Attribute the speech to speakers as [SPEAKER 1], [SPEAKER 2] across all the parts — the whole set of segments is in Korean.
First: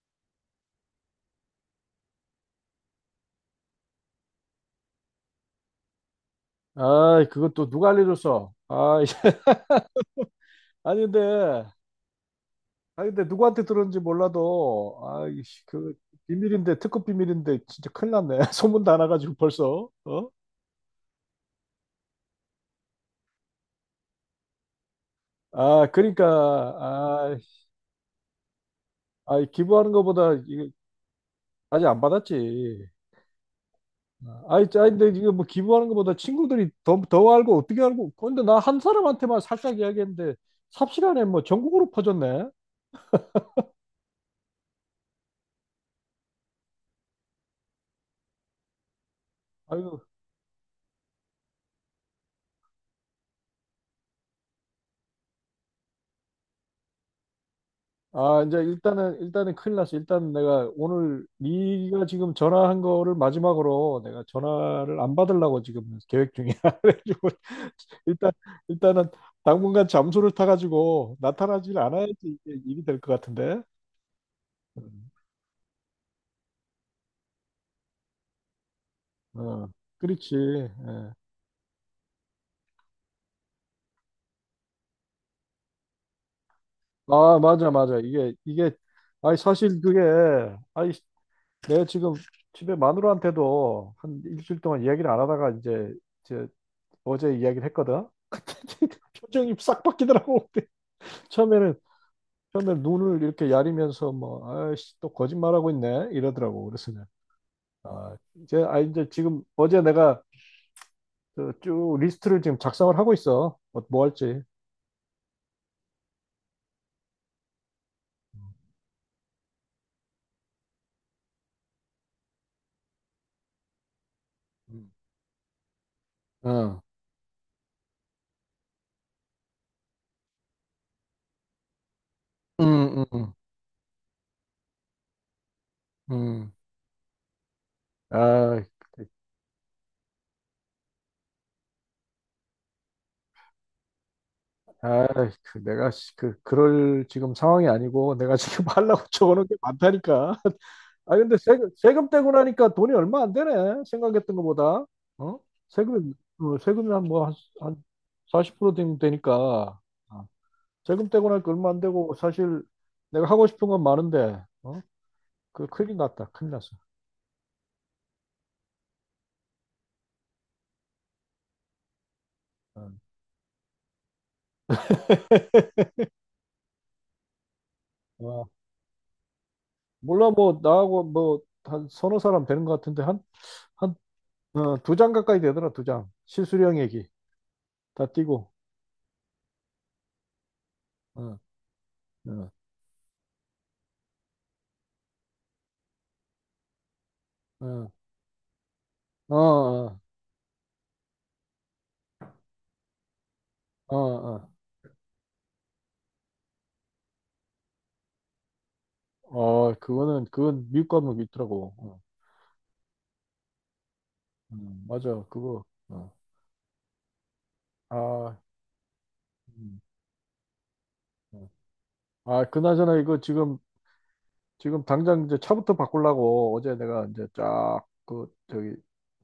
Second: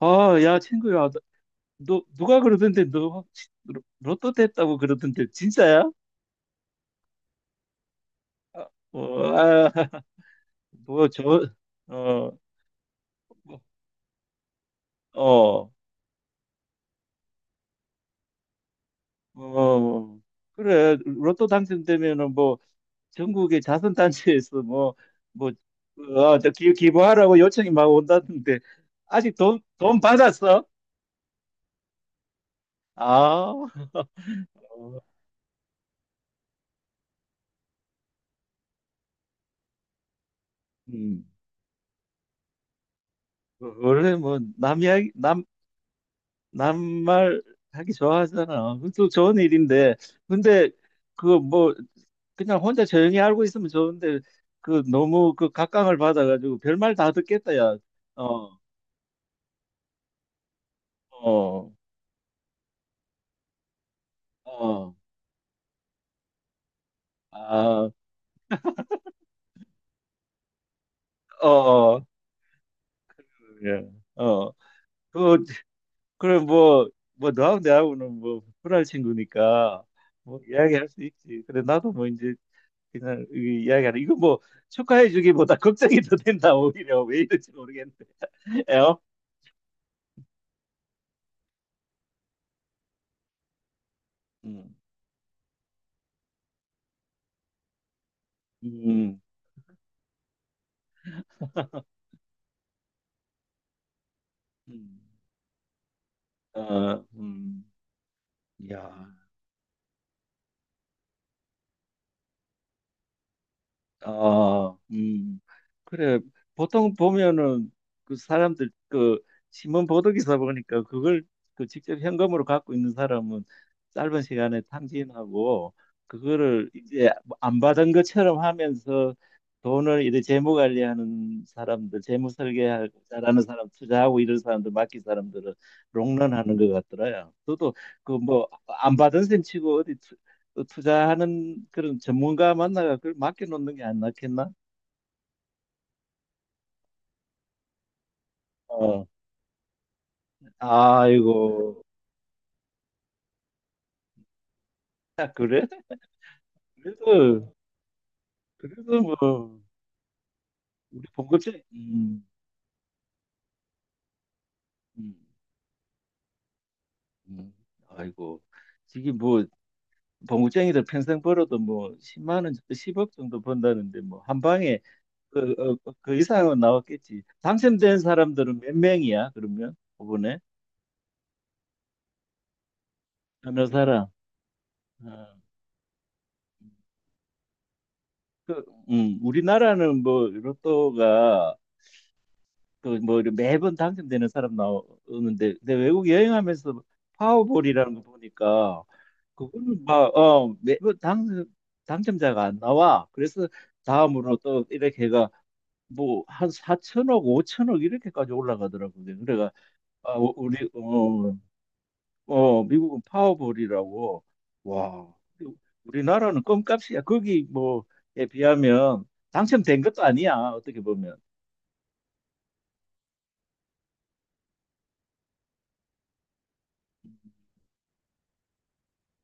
[SPEAKER 1] 아, 야, 친구야, 너, 누가 그러던데 너 혹시 로또 됐다고 그러던데 진짜야?
[SPEAKER 2] 아, 그것도 누가 알려줬어?
[SPEAKER 1] 아,
[SPEAKER 2] 아, 이
[SPEAKER 1] 어, 아,
[SPEAKER 2] 아니
[SPEAKER 1] 뭐 저,
[SPEAKER 2] 근데
[SPEAKER 1] 어,
[SPEAKER 2] 아니 근데
[SPEAKER 1] 뭐,
[SPEAKER 2] 누구한테 들었는지 몰라도, 아, 이씨,
[SPEAKER 1] 어,
[SPEAKER 2] 그 비밀인데, 특급 비밀인데, 진짜 큰일 났네. 소문 다 나가지고
[SPEAKER 1] 어,
[SPEAKER 2] 벌써.
[SPEAKER 1] 어,
[SPEAKER 2] 어?
[SPEAKER 1] 그래, 로또 당첨되면은 뭐 전국의 자선단체에서 뭐, 뭐,
[SPEAKER 2] 아, 그러니까.
[SPEAKER 1] 어, 저 기,
[SPEAKER 2] 아,
[SPEAKER 1] 기부하라고 요청이 막 온다던데 아직
[SPEAKER 2] 아
[SPEAKER 1] 돈,
[SPEAKER 2] 기부하는
[SPEAKER 1] 돈
[SPEAKER 2] 것보다
[SPEAKER 1] 받았어?
[SPEAKER 2] 이거 아직 안 받았지.
[SPEAKER 1] 아, 어,
[SPEAKER 2] 아이, 아 근데 이거 뭐 기부하는 것보다 친구들이 더 알고, 어떻게 알고? 근데 나 한 사람한테만 살짝 이야기했는데
[SPEAKER 1] 음,
[SPEAKER 2] 삽시간에 뭐 전국으로 퍼졌네.
[SPEAKER 1] 어, 원래 뭐 남 이야기, 남 남말 하기 좋아하잖아. 그것도 좋은 일인데.
[SPEAKER 2] 아유,
[SPEAKER 1] 근데 그 뭐 그냥 혼자 조용히 알고 있으면 좋은데, 그 너무 그 각광을 받아가지고 별말 다 듣겠다 야.
[SPEAKER 2] 아, 이제
[SPEAKER 1] 어,
[SPEAKER 2] 일단은 큰일 났어. 일단 내가 오늘
[SPEAKER 1] 어,
[SPEAKER 2] 네가 지금 전화한 거를 마지막으로 내가
[SPEAKER 1] 어,
[SPEAKER 2] 전화를 안 받으려고 지금 계획 중이야. 그래가지고
[SPEAKER 1] 아,
[SPEAKER 2] 일단, 일단은 당분간 잠수를 타가지고
[SPEAKER 1] 어,
[SPEAKER 2] 나타나질
[SPEAKER 1] 어,
[SPEAKER 2] 않아야지 이게 일이 될 것 같은데.
[SPEAKER 1] 예, 어.
[SPEAKER 2] 음,
[SPEAKER 1] 그 그래 뭐 너하고 내하고는 뭐 불알
[SPEAKER 2] 어,
[SPEAKER 1] 친구니까
[SPEAKER 2] 그렇지.
[SPEAKER 1] 뭐 이야기할 수
[SPEAKER 2] 예.
[SPEAKER 1] 있지. 그래 나도 뭐 이제 그냥 이 이야기하는 이거 뭐 축하해주기보다 걱정이 더 된다. 오히려 왜
[SPEAKER 2] 아,
[SPEAKER 1] 이런지
[SPEAKER 2] 맞아,
[SPEAKER 1] 모르겠네.
[SPEAKER 2] 맞아.
[SPEAKER 1] 에어?
[SPEAKER 2] 아니, 사실 그게, 아니, 내가 지금 집에 마누라한테도 한 일주일 동안 이야기를 안 하다가 이제 어제 이야기를 했거든.
[SPEAKER 1] 음,
[SPEAKER 2] 표정이 싹 바뀌더라고. 처음에는 처음에 눈을 이렇게 야리면서 뭐 아이씨
[SPEAKER 1] 음,
[SPEAKER 2] 또 거짓말하고 있네 이러더라고. 그래서
[SPEAKER 1] 어,
[SPEAKER 2] 그 아 이제
[SPEAKER 1] 야,
[SPEAKER 2] 지금 어제 내가 그쭉 리스트를 지금 작성을 하고 있어. 뭐 할지.
[SPEAKER 1] 아, 그래. 보통 보면은 그 사람들, 그 신문 보도 기사 보니까 그걸, 그 직접 현금으로 갖고 있는 사람은 짧은 시간에 탕진하고, 그거를
[SPEAKER 2] 응.
[SPEAKER 1] 이제 뭐 안 받은 것처럼 하면서 돈을 이제 재무 관리하는 사람들, 재무
[SPEAKER 2] 음,
[SPEAKER 1] 설계
[SPEAKER 2] 음, 음.
[SPEAKER 1] 잘하는 사람, 투자하고 이런 사람들, 맡긴 사람들은
[SPEAKER 2] 음.
[SPEAKER 1] 롱런하는 것 같더라요. 저도 그 뭐
[SPEAKER 2] 아,
[SPEAKER 1] 안 받은 셈 치고 어디 어, 투자하는 그런 전문가 만나가 그걸 맡겨놓는 게 안 낫겠나?
[SPEAKER 2] 아, 그 내가 씨, 그 그럴 지금 상황이 아니고, 내가 지금 하려고
[SPEAKER 1] 어.
[SPEAKER 2] 적어놓은 게 많다니까. 아 근데
[SPEAKER 1] 아이고,
[SPEAKER 2] 세금 떼고 나니까 돈이 얼마 안 되네, 생각했던 것보다.
[SPEAKER 1] 아,
[SPEAKER 2] 어,
[SPEAKER 1] 그래?
[SPEAKER 2] 세금. 어, 세금이
[SPEAKER 1] 그래도,
[SPEAKER 2] 한뭐한한40% 되면
[SPEAKER 1] 그래도 뭐,
[SPEAKER 2] 되니까. 어,
[SPEAKER 1] 우리
[SPEAKER 2] 세금 떼고 나니까
[SPEAKER 1] 봉급쟁이,
[SPEAKER 2] 얼마 안 되고, 사실 내가 하고 싶은 건 많은데.
[SPEAKER 1] 음,
[SPEAKER 2] 어그 큰일 났다, 큰일 났어.
[SPEAKER 1] 음. 아이고, 이게 뭐, 봉급쟁이들 평생 벌어도 뭐, 10만 원,
[SPEAKER 2] 어,
[SPEAKER 1] 10억 정도 번다는데, 뭐, 한 방에, 그, 어, 어, 그 이상은 나왔겠지. 당첨된
[SPEAKER 2] 어,
[SPEAKER 1] 사람들은 몇 명이야, 그러면?
[SPEAKER 2] 몰라.
[SPEAKER 1] 이번에?
[SPEAKER 2] 뭐 나하고 뭐 한 서너 사람 되는 것 같은데. 한.
[SPEAKER 1] 어느
[SPEAKER 2] 한.
[SPEAKER 1] 사람?
[SPEAKER 2] 어, 두 장
[SPEAKER 1] 어.
[SPEAKER 2] 가까이 되더라. 두 장 실수령, 얘기 다 띄고.
[SPEAKER 1] 그, 우리나라는 뭐,
[SPEAKER 2] 어,
[SPEAKER 1] 로또가,
[SPEAKER 2] 어,
[SPEAKER 1] 그뭐 매번 당첨되는 사람 나오는데, 근데 외국 여행하면서
[SPEAKER 2] 어,
[SPEAKER 1] 파워볼이라는 거 보니까, 그거는
[SPEAKER 2] 어,
[SPEAKER 1] 막어 매번 당 당첨자가 안 나와. 그래서
[SPEAKER 2] 어,
[SPEAKER 1] 다음으로
[SPEAKER 2] 어,
[SPEAKER 1] 또 이렇게 해가 뭐 한 4천억 5천억 이렇게까지 올라가더라고요. 그래가
[SPEAKER 2] 어,
[SPEAKER 1] 아,
[SPEAKER 2] 그거는
[SPEAKER 1] 우리
[SPEAKER 2] 그건 미국 가면
[SPEAKER 1] 어,
[SPEAKER 2] 있더라고. 어.
[SPEAKER 1] 어 미국은 파워볼이라고. 와,
[SPEAKER 2] 맞아, 그거. 어.
[SPEAKER 1] 우리나라는 껌값이야 거기 뭐에
[SPEAKER 2] 아,
[SPEAKER 1] 비하면.
[SPEAKER 2] 음,
[SPEAKER 1] 당첨된 것도 아니야 어떻게 보면.
[SPEAKER 2] 어. 아, 그나저나 이거 지금 지금 당장 이제 차부터 바꾸려고 어제 내가 이제 쫙 그 저기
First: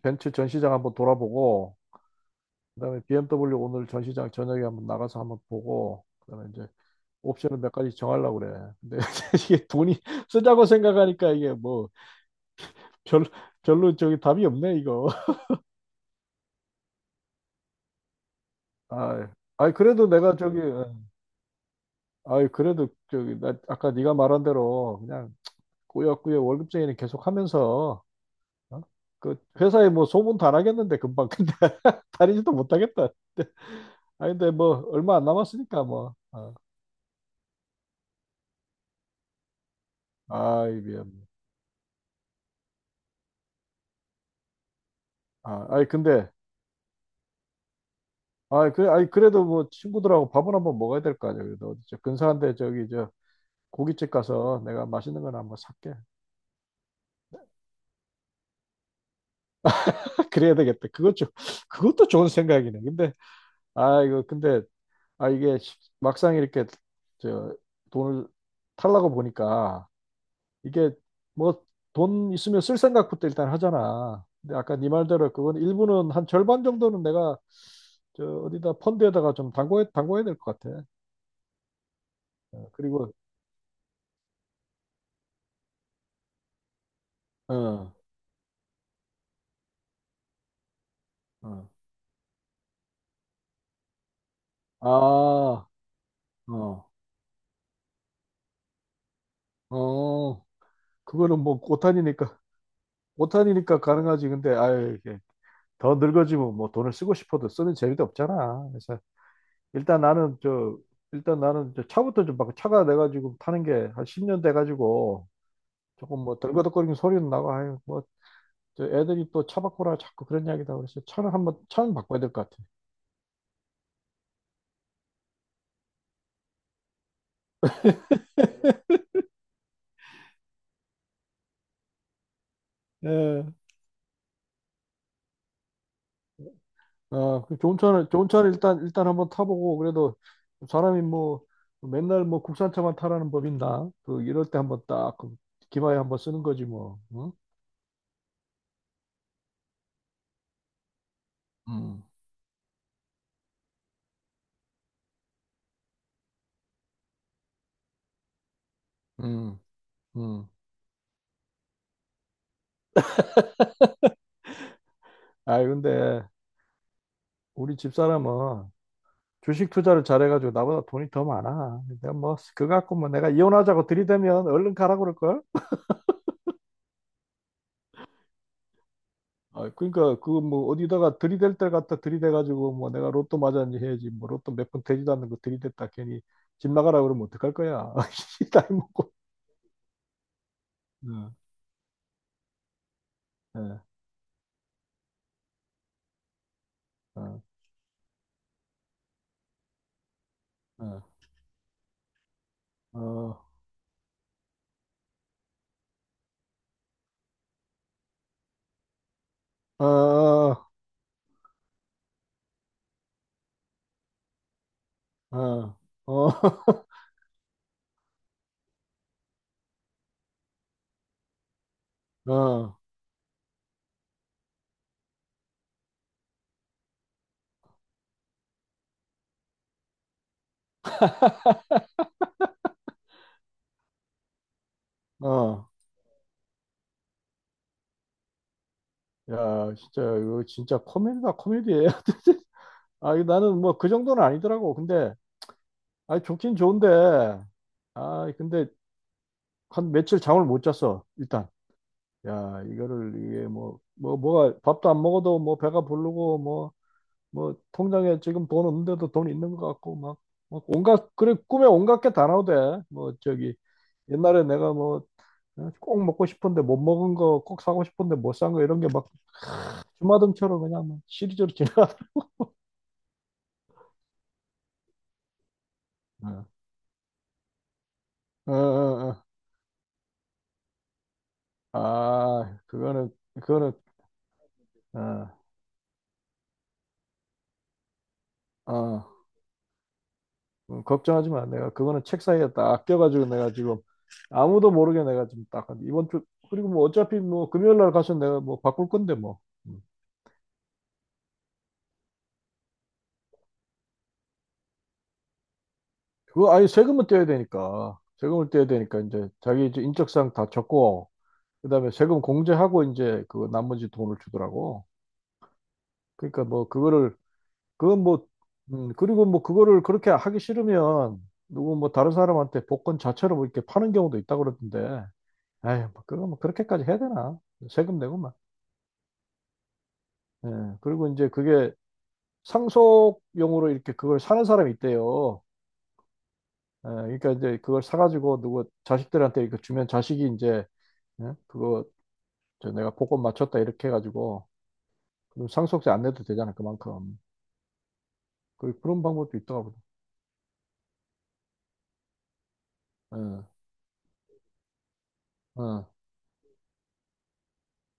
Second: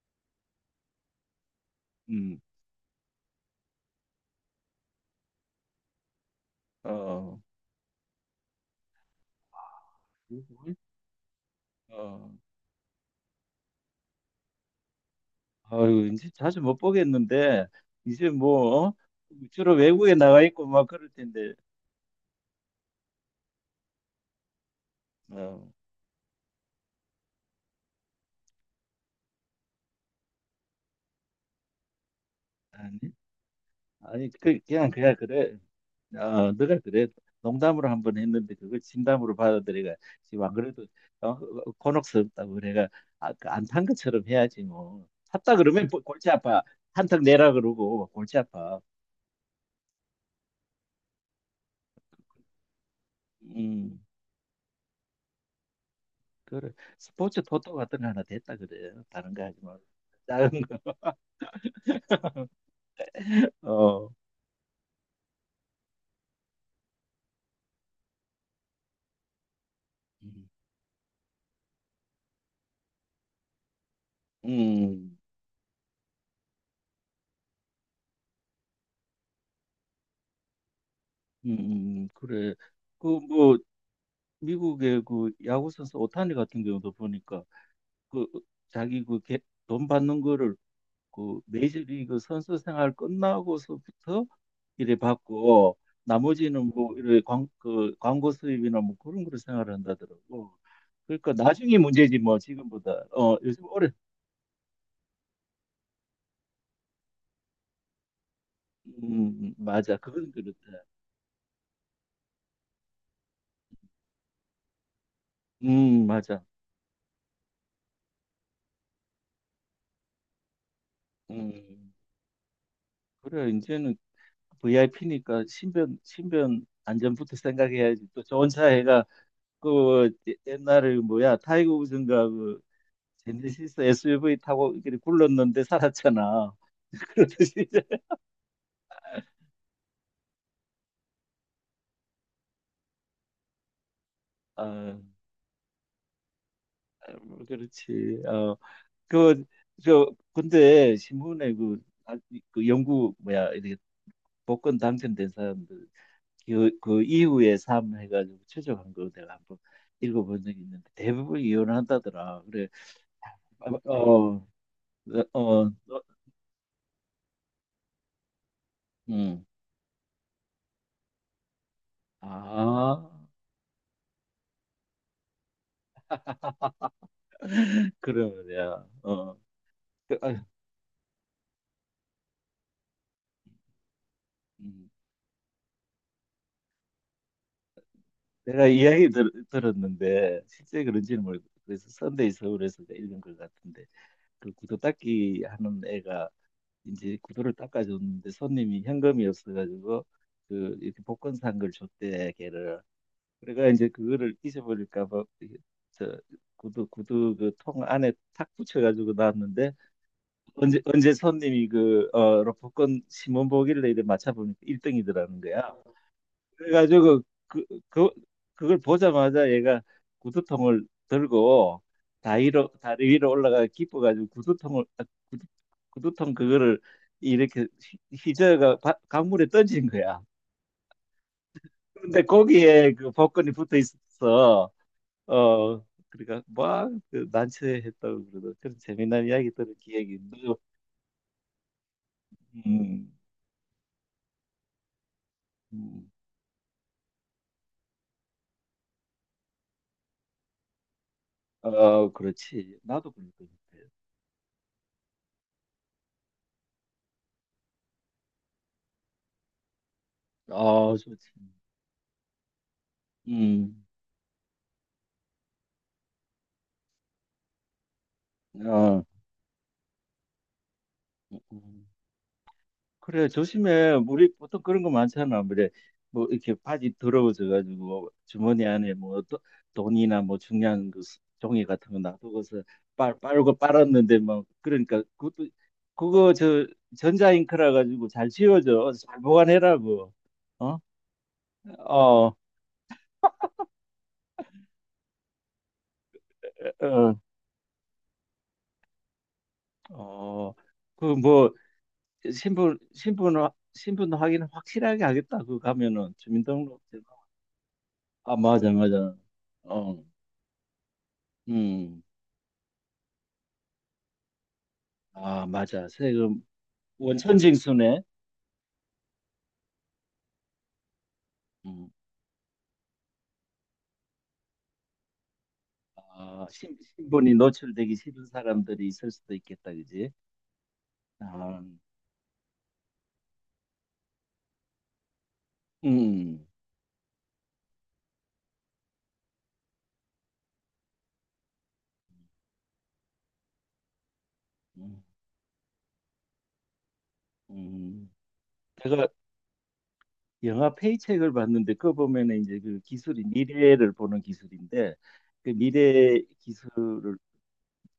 [SPEAKER 2] 벤츠 전시장 한번 돌아보고,
[SPEAKER 1] 음,
[SPEAKER 2] 그다음에 BMW 오늘 전시장 저녁에 한번 나가서 한번 보고, 그다음에 이제
[SPEAKER 1] 어.
[SPEAKER 2] 옵션을 몇 가지 정하려고 그래. 근데 이게 돈이 쓰자고 생각하니까 이게 뭐
[SPEAKER 1] 어,
[SPEAKER 2] 별, 별로 저기 답이 없네 이거.
[SPEAKER 1] 아유, 이제 자주 못 보겠는데, 이제 뭐, 어?
[SPEAKER 2] 아, 아이. 아이,
[SPEAKER 1] 주로
[SPEAKER 2] 그래도
[SPEAKER 1] 외국에
[SPEAKER 2] 내가
[SPEAKER 1] 나가
[SPEAKER 2] 저기
[SPEAKER 1] 있고 막
[SPEAKER 2] 어,
[SPEAKER 1] 그럴 텐데,
[SPEAKER 2] 아이 그래도 저기 나 아까 네가 말한 대로 그냥
[SPEAKER 1] 어,
[SPEAKER 2] 꾸역꾸역 월급쟁이는 계속 하면서. 어? 그 회사에 뭐 소문도 안 하겠는데 금방, 근데 다니지도
[SPEAKER 1] 아니,
[SPEAKER 2] 못하겠다. 근데, 아
[SPEAKER 1] 아니,
[SPEAKER 2] 근데
[SPEAKER 1] 그,
[SPEAKER 2] 뭐
[SPEAKER 1] 그냥, 그냥
[SPEAKER 2] 얼마 안
[SPEAKER 1] 그래.
[SPEAKER 2] 남았으니까 뭐.
[SPEAKER 1] 어,
[SPEAKER 2] 어.
[SPEAKER 1] 너가 그래. 농담으로 한 번 했는데, 그걸 진담으로 받아들여가, 지금 안
[SPEAKER 2] 아이
[SPEAKER 1] 그래도,
[SPEAKER 2] 미안.
[SPEAKER 1] 어, 어, 곤혹스럽다고 그래가, 아, 그 안탄 것처럼 해야지, 뭐. 탔다
[SPEAKER 2] 아 아이
[SPEAKER 1] 그러면 골치
[SPEAKER 2] 근데
[SPEAKER 1] 아파. 한턱 내라 그러고, 골치
[SPEAKER 2] 아
[SPEAKER 1] 아파.
[SPEAKER 2] 그래 아이 그래도 뭐 친구들하고 밥은 한번 먹어야 될 거 아니야. 그래도 어디 저 근사한데 저기 저
[SPEAKER 1] 음,
[SPEAKER 2] 고깃집 가서 내가 맛있는 거나 한번 살게.
[SPEAKER 1] 그래. 스포츠 토토 같은 거 하나 됐다 그래. 다른 거 하지 말고.
[SPEAKER 2] 그래야
[SPEAKER 1] 작은 거.
[SPEAKER 2] 되겠다. 그것 좀. 그것도 좋은 생각이네. 근데 아
[SPEAKER 1] 어.
[SPEAKER 2] 이거 근데 아 이게 막상 이렇게 저 돈을 탈라고 보니까
[SPEAKER 1] 음,
[SPEAKER 2] 이게 뭐 돈 있으면 쓸 생각부터 일단 하잖아. 근데 아까 네
[SPEAKER 1] 음,
[SPEAKER 2] 말대로 그건 일부는 한 절반 정도는 내가 저 어디다 펀드에다가 좀 담궈야 될 것 같아.
[SPEAKER 1] 그래.
[SPEAKER 2] 어,
[SPEAKER 1] 그,
[SPEAKER 2] 그리고
[SPEAKER 1] 뭐, 미국의 그 야구선수 오타니 같은 경우도 보니까,
[SPEAKER 2] 어,
[SPEAKER 1] 그, 자기 그 돈 받는 거를, 그
[SPEAKER 2] 어.
[SPEAKER 1] 메이저리그 선수 생활 끝나고서부터
[SPEAKER 2] 아,
[SPEAKER 1] 이래
[SPEAKER 2] 어,
[SPEAKER 1] 받고, 나머지는 뭐, 이래 광, 그 광고 수입이나 뭐 그런 거로
[SPEAKER 2] 어,
[SPEAKER 1] 생활한다더라고. 그러니까
[SPEAKER 2] 그거는 뭐
[SPEAKER 1] 나중에 문제지
[SPEAKER 2] 오탄이니까.
[SPEAKER 1] 뭐, 지금보다. 어, 요즘
[SPEAKER 2] 오탄이니까
[SPEAKER 1] 오래,
[SPEAKER 2] 가능하지. 근데 아유 이게 더 늙어지면 뭐 돈을 쓰고 싶어도 쓰는 재미도 없잖아. 그래서
[SPEAKER 1] 음, 맞아.
[SPEAKER 2] 일단
[SPEAKER 1] 그건
[SPEAKER 2] 나는
[SPEAKER 1] 그렇다.
[SPEAKER 2] 저 일단 나는 저 차부터 좀 바꿔. 차가 내가 지금 타는 게 한 10년 돼 가지고 조금 뭐
[SPEAKER 1] 맞아.
[SPEAKER 2] 덜거덕거리는 소리는 나고, 아유 뭐저 애들이 또 차 바꾸라 자꾸 그런 이야기다. 그래서 차를 한번,
[SPEAKER 1] 음,
[SPEAKER 2] 차는 바꿔야 될 것 같아.
[SPEAKER 1] 그래. 이제는 VIP니까 신변 안전부터 생각해야지. 또 좋은 차 해가, 그 옛날에 뭐야 타이거 우즈인가, 그
[SPEAKER 2] 예,
[SPEAKER 1] 제네시스 SUV 타고 이렇게 굴렀는데 살았잖아.
[SPEAKER 2] 어,
[SPEAKER 1] 그러듯이
[SPEAKER 2] 그
[SPEAKER 1] 이제
[SPEAKER 2] 좋은 차를 일단 한번 타보고. 그래도 사람이 뭐 맨날 뭐 국산차만 타라는 법인다그 이럴 때 한번
[SPEAKER 1] 아
[SPEAKER 2] 딱그 기마에 한번 쓰는 거지 뭐. 응?
[SPEAKER 1] 뭐 그렇지. 어그저 근데 신문에 그,
[SPEAKER 2] 음,
[SPEAKER 1] 아, 그 영국 뭐야 이렇게 복권 당첨된 사람들, 그, 그 이후의 삶 해가지고 최적한 거 내가 한번
[SPEAKER 2] 음,
[SPEAKER 1] 읽어본
[SPEAKER 2] 음.
[SPEAKER 1] 적이 있는데, 대부분 이혼한다더라. 그래. 어, 네,
[SPEAKER 2] 아
[SPEAKER 1] 어,
[SPEAKER 2] 근데 우리 집사람은
[SPEAKER 1] 음.
[SPEAKER 2] 주식 투자를 잘해가지고 나보다 돈이 더 많아. 근데 뭐 그거 갖고
[SPEAKER 1] 아,
[SPEAKER 2] 뭐 내가 이혼하자고 들이대면 얼른 가라 그럴걸?
[SPEAKER 1] 그러면야, 어,
[SPEAKER 2] 아,
[SPEAKER 1] 그,
[SPEAKER 2] 그러니까 그
[SPEAKER 1] 아,
[SPEAKER 2] 뭐 어디다가 들이댈 때 갖다 들이대가지고 뭐 내가 로또 맞았니 해야지. 뭐 로또 몇 번
[SPEAKER 1] 음.
[SPEAKER 2] 되지도 않는 거 들이댔다 괜히 집 나가라 그러면 어떡할 거야. 이 나이
[SPEAKER 1] 내가 이야기
[SPEAKER 2] 먹고.
[SPEAKER 1] 들었는데 실제 그런지는
[SPEAKER 2] 어,
[SPEAKER 1] 모르고 겠 그래서, 선데이 서울에서 내가 읽은 것
[SPEAKER 2] 어,
[SPEAKER 1] 같은데, 그 구두 닦기 하는 애가 이제
[SPEAKER 2] 어,
[SPEAKER 1] 구두를 닦아줬는데, 손님이 현금이 없어가지고 그 이렇게 복권 산 걸 줬대, 걔를.
[SPEAKER 2] 어,
[SPEAKER 1] 그래가 이제 그거를 잊어버릴까 봐 이게 저 구두 그 통 안에 탁 붙여가지고 놨는데,
[SPEAKER 2] 어, 어,
[SPEAKER 1] 언제 손님이 그 어, 로프콘 신문 보길래 이래 맞춰보니까 1등이더라는 거야.
[SPEAKER 2] 어,
[SPEAKER 1] 그래가지고 그, 그 그걸 보자마자 얘가 구두통을 들고
[SPEAKER 2] 어,
[SPEAKER 1] 다리로
[SPEAKER 2] 어,
[SPEAKER 1] 다리 위로 올라가 기뻐가지고 구두통을 아, 구두, 구두통 그거를 이렇게 휘저어가 강물에 던진 거야. 근데 거기에 그 복근이 붙어 있어.
[SPEAKER 2] 어.
[SPEAKER 1] 어, 그러니까 막그 난처했다고 그러더 그런 재미난 이야기 들은
[SPEAKER 2] 야 진짜
[SPEAKER 1] 기억이
[SPEAKER 2] 이거
[SPEAKER 1] 있는
[SPEAKER 2] 진짜 코미디다, 코미디예요.
[SPEAKER 1] 음.
[SPEAKER 2] 아 이거 나는 뭐 그 정도는 아니더라고. 근데
[SPEAKER 1] 음.
[SPEAKER 2] 아 좋긴 좋은데, 아 근데 한 며칠 잠을 못 잤어 일단.
[SPEAKER 1] 아,
[SPEAKER 2] 야,
[SPEAKER 1] 그렇지. 나도
[SPEAKER 2] 이거를
[SPEAKER 1] 그러니까.
[SPEAKER 2] 이게 뭐가 밥도 안 먹어도 뭐 배가 부르고, 뭐 뭐 통장에 지금 돈 없는데도 돈 있는 것 같고 막, 막
[SPEAKER 1] 아,
[SPEAKER 2] 온갖,
[SPEAKER 1] 좋지.
[SPEAKER 2] 그래, 꿈에 온갖 게 다 나오대. 뭐 저기
[SPEAKER 1] 음,
[SPEAKER 2] 옛날에 내가 뭐 어, 꼭 먹고 싶은데 못 먹은 거, 꼭 사고 싶은데 못 산 거 이런 게
[SPEAKER 1] 아,
[SPEAKER 2] 막 주마등처럼 그냥 막 시리즈로
[SPEAKER 1] 음.
[SPEAKER 2] 지나가.
[SPEAKER 1] 그래, 조심해. 우리 보통 그런 거 많잖아. 그래, 뭐,
[SPEAKER 2] 어,
[SPEAKER 1] 이렇게 바지 더러워져가지고,
[SPEAKER 2] 어,
[SPEAKER 1] 주머니 안에
[SPEAKER 2] 어.
[SPEAKER 1] 뭐,
[SPEAKER 2] 어.
[SPEAKER 1] 돈이나 뭐, 중요한 그 종이 같은 거
[SPEAKER 2] 아,
[SPEAKER 1] 놔두고서
[SPEAKER 2] 그거는,
[SPEAKER 1] 빨고
[SPEAKER 2] 그거는,
[SPEAKER 1] 빨았는데, 뭐, 그러니까,
[SPEAKER 2] 어,
[SPEAKER 1] 그것도, 그거 저, 전자잉크라 가지고 잘 지워져.
[SPEAKER 2] 어.
[SPEAKER 1] 잘 보관해라고. 어?
[SPEAKER 2] 걱정하지 마. 내가 그거는 책
[SPEAKER 1] 어,
[SPEAKER 2] 사이에 딱 껴가지고 내가 지금 아무도 모르게 내가 지금 딱 한 이번 주. 그리고 뭐
[SPEAKER 1] 어,
[SPEAKER 2] 어차피 뭐 금요일 날 가서 내가 뭐 바꿀 건데 뭐. 음.
[SPEAKER 1] 어. 그뭐 신분 확인 확실하게 하겠다. 그 가면은
[SPEAKER 2] 그거 아니
[SPEAKER 1] 주민등록증.
[SPEAKER 2] 세금은 떼야 되니까,
[SPEAKER 1] 아 맞아, 맞아.
[SPEAKER 2] 이제 자기 이제
[SPEAKER 1] 어,
[SPEAKER 2] 인적사항 다 적고 그다음에
[SPEAKER 1] 음,
[SPEAKER 2] 세금 공제하고 이제 그 나머지 돈을 주더라고.
[SPEAKER 1] 아 맞아. 세금
[SPEAKER 2] 그러니까 뭐 그거를
[SPEAKER 1] 원천 징수네.
[SPEAKER 2] 그건 뭐. 그리고 뭐 그거를 그렇게 하기 싫으면 누구
[SPEAKER 1] 음,
[SPEAKER 2] 뭐 다른 사람한테 복권 자체로 뭐 이렇게 파는 경우도 있다고 그러던데. 에이, 뭐 그거 뭐
[SPEAKER 1] 아 신,
[SPEAKER 2] 그렇게까지 해야
[SPEAKER 1] 신분이
[SPEAKER 2] 되나?
[SPEAKER 1] 노출되기
[SPEAKER 2] 세금 내고
[SPEAKER 1] 싫은
[SPEAKER 2] 만.
[SPEAKER 1] 사람들이 있을 수도 있겠다, 그지?
[SPEAKER 2] 예, 그리고 이제
[SPEAKER 1] 아,
[SPEAKER 2] 그게 상속용으로 이렇게 그걸 사는 사람이 있대요.
[SPEAKER 1] 음,
[SPEAKER 2] 예, 그러니까 이제 그걸 사가지고 누구 자식들한테 이렇게 주면 자식이 이제 예, 그거 저 내가 복권 맞췄다 이렇게 해가지고
[SPEAKER 1] 음,
[SPEAKER 2] 그럼 상속세 안 내도 되잖아 그만큼.
[SPEAKER 1] 음.
[SPEAKER 2] 그런
[SPEAKER 1] 제가
[SPEAKER 2] 방법도 있더라고요.
[SPEAKER 1] 영화 페이첵을 봤는데, 그거 보면은 이제 그
[SPEAKER 2] 예,
[SPEAKER 1] 기술이 미래를 보는 기술인데, 그
[SPEAKER 2] 어,
[SPEAKER 1] 미래 기술을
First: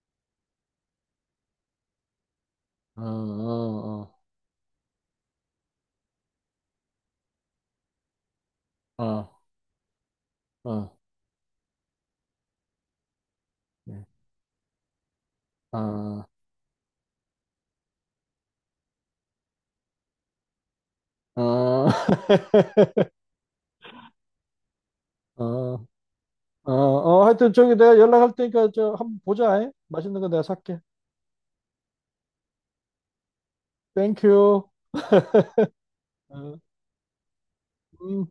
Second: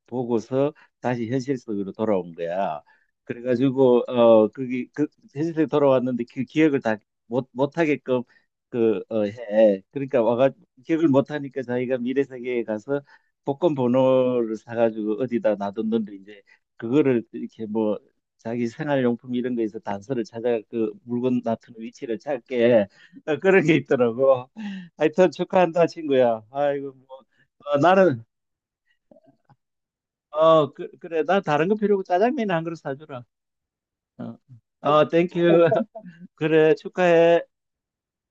[SPEAKER 1] 보고서 다시 현실 속으로 돌아온 거야.
[SPEAKER 2] 어,
[SPEAKER 1] 그래가지고
[SPEAKER 2] 어,
[SPEAKER 1] 어 거기 그 현실 속에 돌아왔는데, 그 기억을 다 못 못하게끔 그 어
[SPEAKER 2] 어,
[SPEAKER 1] 해. 그러니까 와가
[SPEAKER 2] 어, 어,
[SPEAKER 1] 기억을 못하니까, 자기가 미래 세계에 가서 복권
[SPEAKER 2] 예,
[SPEAKER 1] 번호를 사가지고 어디다 놔뒀는데,
[SPEAKER 2] 어,
[SPEAKER 1] 이제 그거를 이렇게 뭐 자기 생활용품 이런 거에서 단서를 찾아 그 물건 놔둔
[SPEAKER 2] 어,
[SPEAKER 1] 위치를 찾게, 어, 그런 게 있더라고. 하여튼
[SPEAKER 2] 어,
[SPEAKER 1] 축하한다 친구야.
[SPEAKER 2] 어,
[SPEAKER 1] 아이고 뭐,
[SPEAKER 2] 어, 하여튼 저기
[SPEAKER 1] 어,
[SPEAKER 2] 내가
[SPEAKER 1] 나는
[SPEAKER 2] 연락할 테니까 저 한번 보자. 예? 맛있는 거 내가
[SPEAKER 1] 어,
[SPEAKER 2] 살게.
[SPEAKER 1] 그래. 나 다른 거 필요 없고 짜장면 한 그릇 사주라.
[SPEAKER 2] 땡큐.
[SPEAKER 1] 어, 어, 땡큐.
[SPEAKER 2] 어,
[SPEAKER 1] 그래, 축하해.
[SPEAKER 2] 음.